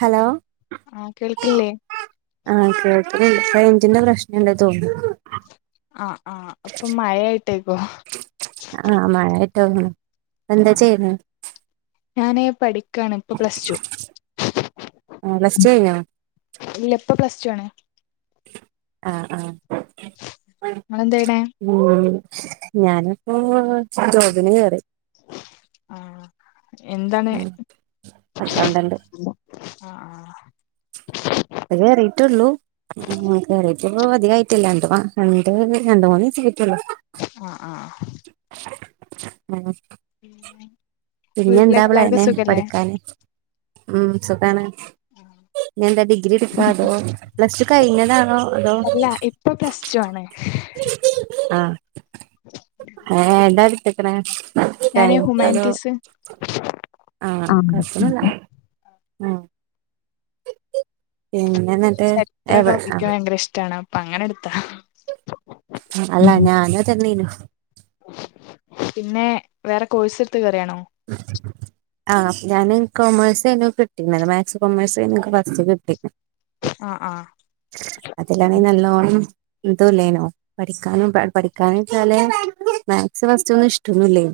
Hello? ആ കേൾക്കില്ലേ? റേഞ്ചിൻ്റെ പ്രശ്നം ഉണ്ടെന്ന് തോന്നുന്നു. ആഹ് ആഹ് അപ്പൊ മഴായിട്ടേക്കും? ആ മഴ [unintelligible] ആ ഞാനേ പഠിക്കാണ് ഇപ്പൊ പ്ലസ് ടു ആഹ് പ്ലസ് ടു കഴിഞ്ഞോ [unintelligible] ഇല്ല ഇപ്പൊ പ്ലസ് റ്റു ആണ് ആ ആ നിങ്ങളെന്താ ചെയ്യണേ ഉം ഞാനിപ്പോ [unintelligible] [unintelligible] ആ എന്താണ് ഉം അക്കൗണ്ടന്റ് ആ ആ അത് കേറിട്ടുള്ളൂ കേറീട്ട് അധികായിട്ടില്ല രണ്ട് രണ്ട് രണ്ട് മൂന്ന് ദ ആ ആ ഉം പിന്നെ വീട്ടിലേക്ക് എന്താവള എല്ലാവർക്കും അനെ സുഖല്ലേ പഠിക്കാന് ഉം സുഖാണ് ഇനി എന്താ ഡിഗ്രി എടുക്കാ അതോ പ്ലസ് ടു കഴിഞ്ഞതാണോ അതോ അല്ല ഇപ്പൊ [unintelligible] ആ ഏതാടുത്തക്കണ് ഞാന് സയൻസ് അതോ ഹ്യൂമാനിറ്റീസ് ആ കോഴപ്പന്നുല്ല ആ എന്നിട്ട് ചരിത്രം എവ [unintelligible] ഭയങ്കര ഇഷ്ടമാണ് അപ്പൊ അങ്ങനെ എടു അല്ലാ ഞാന തന്നീന്നു പിന്നെ വേറെ കോഴ്സ് എടുത്ത് കേറിയാണു ആ ഞാന് കൊമേഴ്സ് ആയിരുന്നു കിട്ടിക്കുന്നത് മാത്‌സ് കൊമേഴ്സ് ആയിരുന്നു എനിക്ക് ഫസ്റ്റ് കിട്ടി അ ആ എന്തല്ലേനോ പഠിക്കാനും പഠിക്കാന വെച്ചാല് മാത്‌സ് ഫസ്റ്റ് ഒന്നും ഇഷ്ടൊന്നുല്ലെ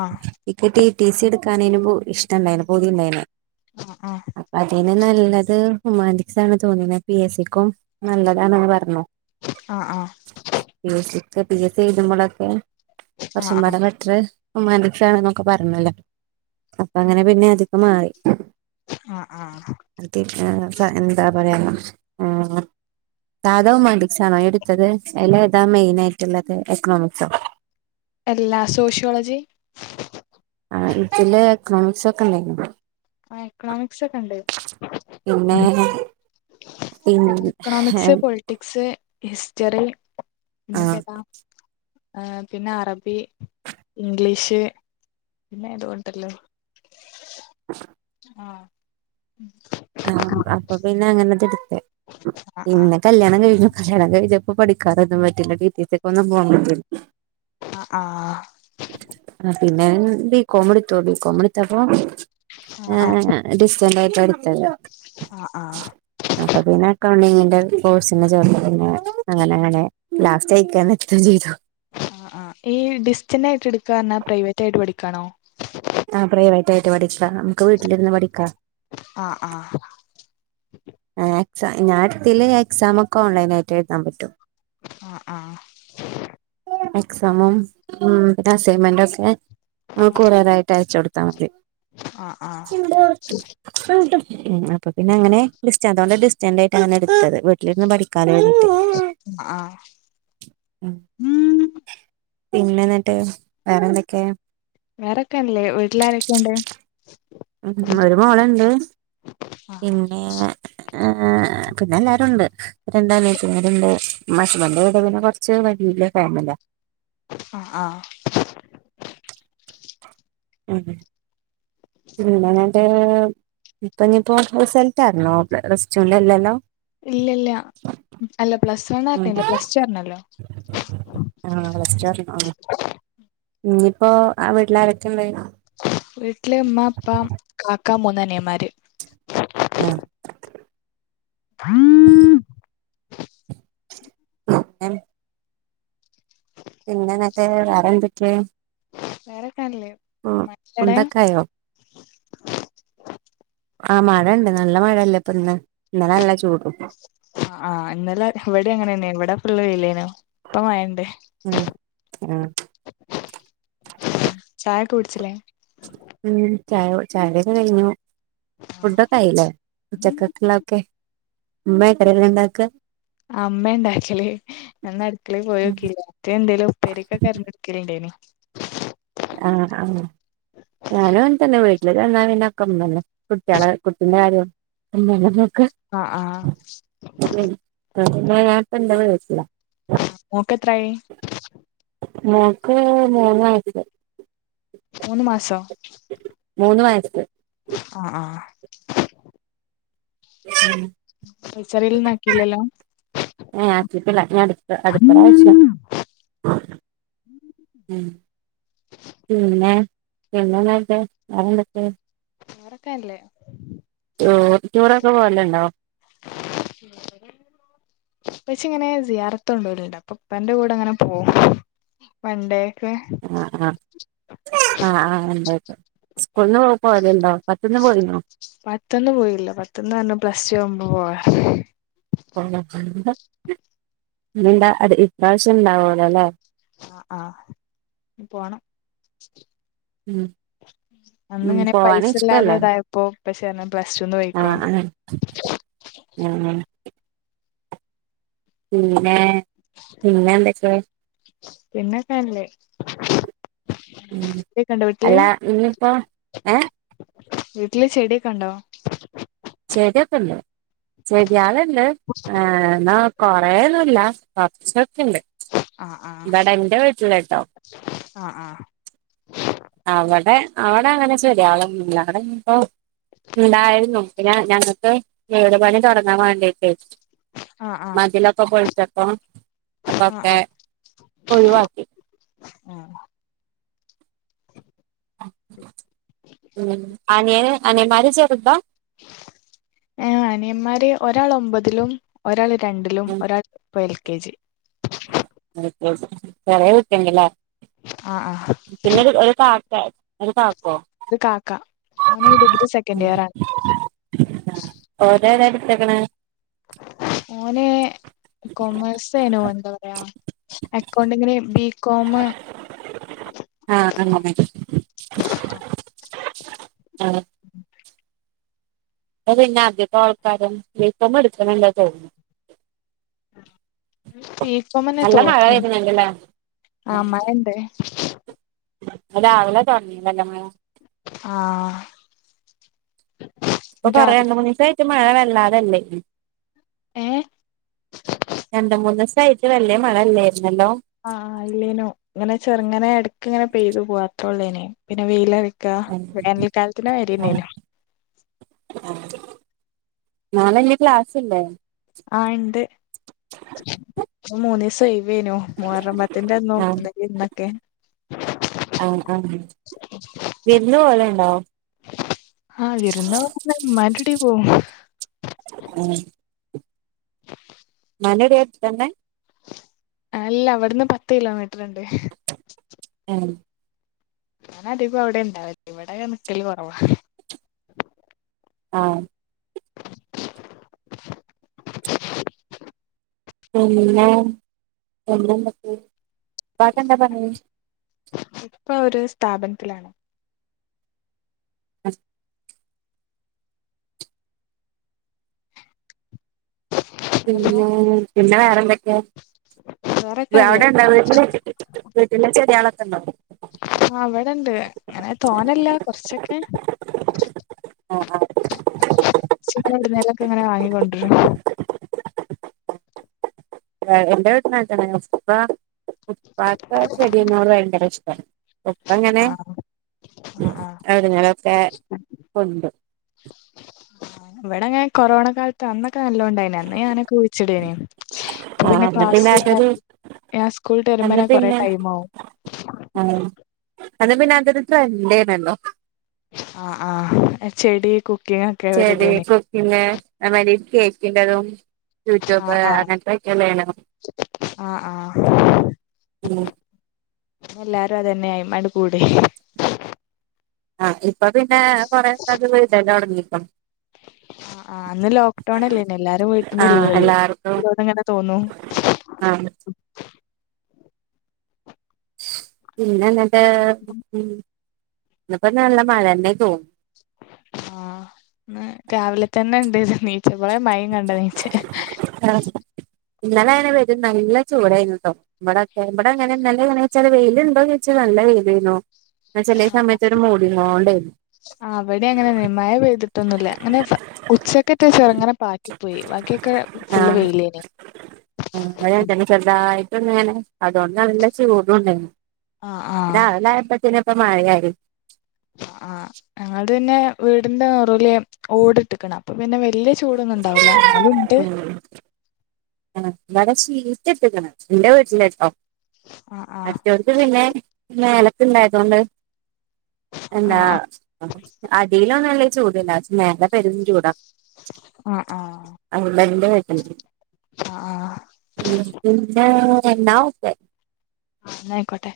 ആഹ് എനിക്ക് ടി ടി സി എടുക്കാൻ അനു ഇഷ്ട ഇണ്ടായിന് പൂതി ഇണ്ടായ ആ ആ നല്ലത് ഹ്യുമാനിറ്റീസ് ആണ് തോന്നി പിന്നെ പി എസ് സിക്കും നല്ലതാണന്ന് പറഞ്ഞു അ ആ പിന്നെ പി എസ് സി എഴുതുമ്പോളക്കെ ആഹ് കുറച്ചും കൂടെ ബെറ്ററ് ഉമാൻന്റിസ് ആണെ എന്നൊക്കെ പറഞ്ഞല്ലോ അപ്പൊ അങ്ങനെ പിന്നെ അതൊക്കെ മാറി ആഹ് ആഹ് ആഹ് അടുത്തെ ആ സ എന്താ പറയാനാ ആ സാധാ ഹുമാന്റീസ് ആണോ എടുത്തത് എല്ലാ അതാ മെയിൻ ആയിട്ടുള്ളത് എക്കണോമിക്സോ അല്ല സോഷ്യോളജി ആ ഇതില് എക്കണോമിക്സ് ഒക്കെ ഇണ്ടായിനോ ആ എക്കണോമിക്സ് ഒക്കെ ഉണ്ട് പിന്നെ പിന്നെ എക്കണോമിക്സ് പൊളിറ്റിക്സ് ഹിസ്റ്ററി ആ പിന്നെപ്പ ഏതാ പിന്നെ അറബി ഇംഗ്ലീഷ് പിന്നെ ഇതു ഒണ്ടല്ലോ ആ ആ അപ്പൊ പിന്നെ അങ്ങനത് എടുത്തെ ആഹ് ആഹ് പിന്നെ കല്യാണം കഴിഞ്ഞു കല്ല്യാണം കഴിഞ്ഞപ്പ പഠിക്കാനൊന്നും പറ്റില്ല ടി ടി സി ക്കൊന്നും പോകാൻ പറ്റിയില്ല ആ ആ ആഹ് പിന്നെ ബി കോം എടുത്തു ബി കോം എടുത്തപ്പോ ആഹ് ഡിസ്റ്റൻറ് ആയിട്ടാ എടുത്തെ ആഹ് അപ്പൊ പിന്നെ അക്കൗണ്ടിങ്ങിന്റെ കോഴ്സിന് ചേർത്ത് പിന്നെ അങ്ങനെ അങ്ങനെ ലാസ്റ്റ് അയിക്കാൻ നേരത്തും ചെയ്തു ആ ആ ഈ ഡിസ്റ്റൻറ് ആയിട്ട് എടുക്കാന് പ്രൈവറ്റ് ആയിട്ട് പഠിക്കാണോ ആ പ്രൈവറ്റ് ആയിട്ട് പഠിക്ക നമുക്ക് വീട്ടിലിരുന്ന് പഠിക്കാം ആഹ് ആഹ് ആ എക്സാം ഞാൻ ഇതിലെ എക്സാം ഒക്കെ ഓൺലൈൻ ആയിട്ട് എഴുതാൻ പറ്റും ആ ആ എക്സാമും ഉം പിന്നെ അസൈൻമെന്റ് ഒക്കെ കൊറിയറായിട്ട് അയച്ച് കൊടുത്താ മതി ആഹ് ആഹ് അപ്പൊ പിന്നെ അങ്ങനെ ഡിസ്റ്റൻറ് ഉള്ളണ്ട് ഡിസ്റ്റൻറ് ആയിട്ടാണു എടുത്തത് വീട്ടിൽരുന്ന് പഠിക്കാ ആഹ് ഉം ഉം പിന്നെ എന്നിട്ട് വേറെന്തൊക്കെയ വേറെക്കെയാണല്ലേ വീട്ടിലാരൊക്കെയണ്ട് ഉം ഒരു മോളണ്ട് ആഹ് പിന്നെ പിന്നെ എല്ലാരും ഉണ്ട് രണ്ട് അനിയത്തിമാരുണ്ട് മശുബന്റെ വിടവിനെ കുറച്ച് വലിയ ഇല്ല കാമല്ലാ ആ ആ ഉം ഉം [unintelligible] ഇപ്പൊ ഇനിയിപ്പോ റിസൾട്ട് അറിന്നോ പ്ലസ്ടുൻ്റെ അല്ലല്ലോ ഇല്ല ഇല്ല അല്ല പ്ലസ് ഉം [unintelligible] പ്ലസ്ടു അറിണല്ലോ ആഹ് പ്ലസ് ടു അറിഞ്ഞോ ആഹ് ഇനിയിപ്പോ വീട്ടിലാരൊക്കെന്തായി വീട്ടില് ഉമ്മാ ഉപ്പ കാക്ക മൂന്ന് അനിയൻമാര് [unintelligible] പിന്നനക്കെ വെറേ എന്തക്കെയാ വേറെക്കാണല്ലേ മക്കടെ ഫുഡൊക്കെ ആയോ ആ മഴ ഉണ്ട് നല്ല മഴല്ലേ ഇപ്പൊ ഇന്ന് ഇന്നലെ നല്ല ചൂടും ആ ആ ഇന്നലെ ഇവിടെ അങ്ങനെന്നെയണ് ഇവിടെ ഫുള്ള് വെയിലെനോ ഇപ്പം മഴ ഇണ്ട് ഉം ചായക്കെ കുടിച്ചില്ലേ ഉ ചായ ചായയുടിക്കെ കഴിഞ്ഞു ഫുഡൊക്കെ ആയില്ലേ ഉച്ചക്കക്കെള്ള ഒക്കെ ഉമ്മയ കറിയെല്ലാം ഉണ്ടാക്ക അമ്മ ഉണ്ടാക്കില്ലേ നന്ന് അടുക്കള പോയി നോക്കില്ലാ മറ്റേഎന്തേലും ഉപ്പേരിക്കെ അരിഞ്ഞ് കെടുക്കലുണ്ടേന്ന് ആ ആ ഞാനും അങ്ങനെ തന്നെ വീട്ടില്ചെന്നലമ്മന്നെഎല്ലാം കുട്ടികളെ കുട്ടൻ്റെ കാര്യം ഓർ അന്നേരം ആ ആ [inaudible] എന്ന ഞാനിപ്പ എന്താ വി [unintelligible] മോക്ക് എത്രയായി മോക്ക് മൂന്ന് വയസ് മൂന്ന് മാസോ മൂന്ന് വയസ്സ് ആ ആ [inaudible] വിൽ ചെയറിൽ നടക്കില്ലല്ലോ [unintelligible] അതാ പ്രശ്‌നം ആ ഉം പിന്നെ പിന്നയന്ത്ക്കെ വേറെന്തൊക്കെ ഉറക്കല്ലേ ആ ഓഡിറ്റോറിയക്കെ മേളിലുണ്ടാവു [inaudible] പക്ഷ ഇങ്ങനെ സിയാറത്ത് ഉള്ളവരുണ്ട് ഉപ്പാൻ്റെ കൂടെ അങ്ങനെ പോവും പണ്ട് ആ ആ ആ ആ എന്തക്കെ സ്കൂളന്ന് പോ പോകലുണ്ടോ പത്തിന്ന് പോകലുണ്ടോ പത്ത്ന്ന് പോയില്ല പത്തന്ന് തന്നെ പ്ലസ് റ്റു ആവുമ്പോ പോവാന്ന് [unintelligible] ഇണ്ടാ അത് ഇപ്രാവശ്യം ഇണ്ടാവു വല്ലേ ആ ആ പോണം ഉം അന്ന് ഉം ഇങ്ങനെ പോവാന് പൈസ ഇല്ലാതെ ഇഷ്ടല്ലേ ഇതായപ്പോ ആ ആ ഉ ഉം പിന്നെ പിന്നെന്തെക്കെ പിന്നെക്കെ നല്ലേ ഉം അല്ല ഇഞ്പ്പം ഏഹ് വീട്ടില് ചെട്യൊക്കെണ്ടോ? ചെട്യൊക്കെണ്ട് ചെട്യാള് ണ്ട് ഏഹ് ന്ന കൊറേന്നുല്ല കൊർച്ചൊക്കെണ്ട്. ആഹ് ആഹ് ഇബടെ ഇന്റെ വീട്ടില് ട്ടോ ആഹ് അവടെ അവടങ്ങനെ ചെട്യാളൊന്നുല്ല അവടെ ഞ്പ്പൊ ഇണ്ടായാലും നോക്കൂല ഞങ്ങക്ക് വീട് പണി തൊടങ്ങാൻ വാണ്ടിട്ടേ ആഹ് ആഹ് മതിലൊക്കെ പോള്ച്ചപ്പോ ആഹ് അപ്പൊക്കെ ഒഴിവാക്കി ഉം ഉം അനിയന് അനിയൻമാര് ചെർതാ? എഹ് അനിയൻമാര് ഒരാളൊമ്പതിലും ഒരാളെ രണ്ടിലും ഉം ഒരാള് പ്പോ L K G L K G ചെറ്യേ കുട്ടിണ്ട്ല്ലെ. ആഹ് ആഹ് പിന്നൊര് ഒര് കാക്കെ ഒര്ക്കാക്കോ? ഇത് കാക്ക ഓന് ഡിഗ്രി സെക്കൻഡിയറാണ്. ആഹ് ഓനേതാട്ത്ത്ക്ക്ണെ? ഓന് കൊമേഴ്സ്നോ എന്താ പറയാ അക്കണ്ട്ങ്ങ്ന് ബി [inaudible] ആ ആ [inaudible] [inaudible] ആ അത്പിന്നെ ആദ്യപ്പോ കാര്യം ഇപ്പം എടുക്കണല്ലന്ന് തോന്നുന്നു ആഹ് ഈ ബി കൊമ് എന്നാ നല്ല മഴ തോന്നുന്നത് വരുന്നുണ്ടല്ലേ ആ അമ്മയി ഉണ്ട് ഇന്ന് രാവിലെ തൊറന്നില്ലല്ലോ അമ്മായി ആഹ് ഇപ്പൊ കൊറെ രാവിലെ രണ്ട് മൂന്നീസായിട്ട് മഴ വെല്ലാതെയല്ലേ ഏഹ് രണ്ട് മൂന്നീസായിട്ട് വല്യ മഴവല്ലേ ആ ആല്ലേനു ഇങ്ങനെ ചെറുങ്ങനെ എടക്ക്‌യിങ്ങനെ പെയ്തു പോവാത്രേഒള്ളേനി പിന്നെ വെയില് ആഹ് വേനൽക്കാലത്തിനു വരിയാന്നെലോ നാളെ ഇഞ്ഞി ക്ലാസ്ല്ല്ലേ ആ ഇണ്ട് ഇന്ന് മൂന്ന് ദിവസം ആയി വേനു മൂഹറമ്പത്തിന്റെ അന്നോ ആഹ് എന്തൊക്കെയാ ഒണ്ടാക്കിയേ ആ [unintelligible] വിരുന്നുപോവല് ഒണ്ടോ ആ വിരുന്ന് പോവും ഉമ്മാന്റെ അവിടെപോകും യാ [unintelligible] ഉം [inaudible] [unintelligible] അല്ല ഇവിടുന്ന് പത്ത് കിലോമീറ്ററുണ്ട് ഉം ഞാനതികം അവിടെണ്ടാവല് ഇവിടെ നിക്കല് കൊറവാ ആഹ് പിന്നെ പിന്നെന്തൊക്കെ ഉപ്പാക്കെന്താ പണി ഇപ്പോ ഒരു സ്ഥാപനത്തിലാണ് ഹലോ പിന്നെ പിന്നെ വേറെന്തൊക്കെയാ വേറെക്കെ നല്ലേ അവിടെണ്ടോ വീട്ടില് വീട്ടില് ചെട്യളൊക്കെണ്ടോ ആഹ് ഇവിടെണ്ട് ഇങ്ങനെ തോനല്ല കൊറച്ചൊക്കെ ആഹ് [unintelligible] ങ്ങനെ വാങ്ങിക്കൊണ്ടരും [unintelligible] ചെടിയ്ന്നോട് ഭയങ്കര ഇഷ്ട്ടാ ഇപ്പ ഇങ്ങനെ ആഹ് ആഹ് ആഹ് അവര്ങ്ങനോക്കെ കൊണ്ട് ഇവിടെങ്ങനെ കൊറോണ കാലത്ത് അന്നൊക്ക ക്ക നല്ലോണ്ടായിനി അന്ന് ഞാനൊക്കെ കുഴിച്ചിടേനി ഇപ്പൊ ആ പിന്നെ അന്ന് ക്ലാസ് അതൊരു ഞാൻ സ്കൂൾട്ട് അന്ന് വരുമ്പന്നെ കൊറെ പിന്നെ ടൈം ആവും ആ അത് പിന്നെ അതൊരു ട്രെൻയ്നില്ലോ ആ ആ ചെടി കു ചെടി കുക്കിങ് അതേമായ്രി കേക്ക്ന്റതും യൂട്യൂബ് ആഹ് ആഹ് അങ്ങൻത്തൊക്കെ വേണം ആഹ് ആഹ് ഉം എല്ലാരും അതന്നെ അയ്മണ്ട് കൂടി ആ ഇപ്പൊ പിന്നെ കൊറെകത് വ്ടല് തൊടങ്ക്ണു ആ ആ അന്ന് ലോക്ക്ഡൗണ് അല്ലേനോ എല്ലാരും വീട്ടിന്റെ ആ ഉള്ളിലല്ലേ എല്ലാർക്കും ഓരോന്ന്ങ്ങനെ തോന്നും ആ പിന്നെ ന്ന്ട്ട് ഇന്ന് ഇപ്പം നല്ല മഴന്നെ തോന്ന് ആ ന്ന് രാവിലെ തന്നെണ്ട് നീച്ചപ്പളെ മയിം കണ്ട നീച്ചേ ഇന്നലെ അങ്ങനെ ഇവടിം നല്ല ചൂടായിരുന്നു ട്ടോ ഇവിടെക്കെ ഇവടെ അങ്ങനെ ന്നലെ എങ്ങനെച്ചാല് വെയില്ണ്ടോന്ന് ചോയ്ച്ചാ വെയ്ലെനു ആ ആ ഇവടെ അങ്ങനെയ്ന് മഴ പെയ്ത് പറ്റൊന്നല്ല അങ്ങനെ ഉച്ചക്കറ്റെ ചെർങ്ങനെ പാറ്റി പോയി വാക്കി ഒക്കൊ ഫുള്ള് വെയിലേനി ഉം [unintelligible] [unintelligible] അതുകൊണ്ട് നല്ല ചൂടുംണ്ടാഴിനി ആ ആ രാവിലായപ്പ ന്ന് മഴ യാഴി ആ ഞങ്ങൾത് പിന്നെ വീടിന്റെ നെറൂല് ഓട് ട്ട്ക്ക്ണ് അപ്പ പിന്നെ വ ല്യ ചൂടൊന്നുണ്ടാവൂല ന്നാലുംണ്ട് ഇവടെ ഷീറ്റ് ഇട്ട്ക്ണ് ഇന്റെ വീട്ടില്ട്ടോ ആ ആ മറ്റോട്ത്ത് പിന്നെ മേലക്ക് ഇണ്ടായതോണ്ട് ആ എന്താ ആ അടിയിലൊന്നും ല്ല ചൂട്ല്ല മേലെ പെരും ചൂടാ ആ ആ ഉം ആ ആ പിന്നെ രണ്ടാമത്തെ ന്നാ യ്ക്കോട്ടെ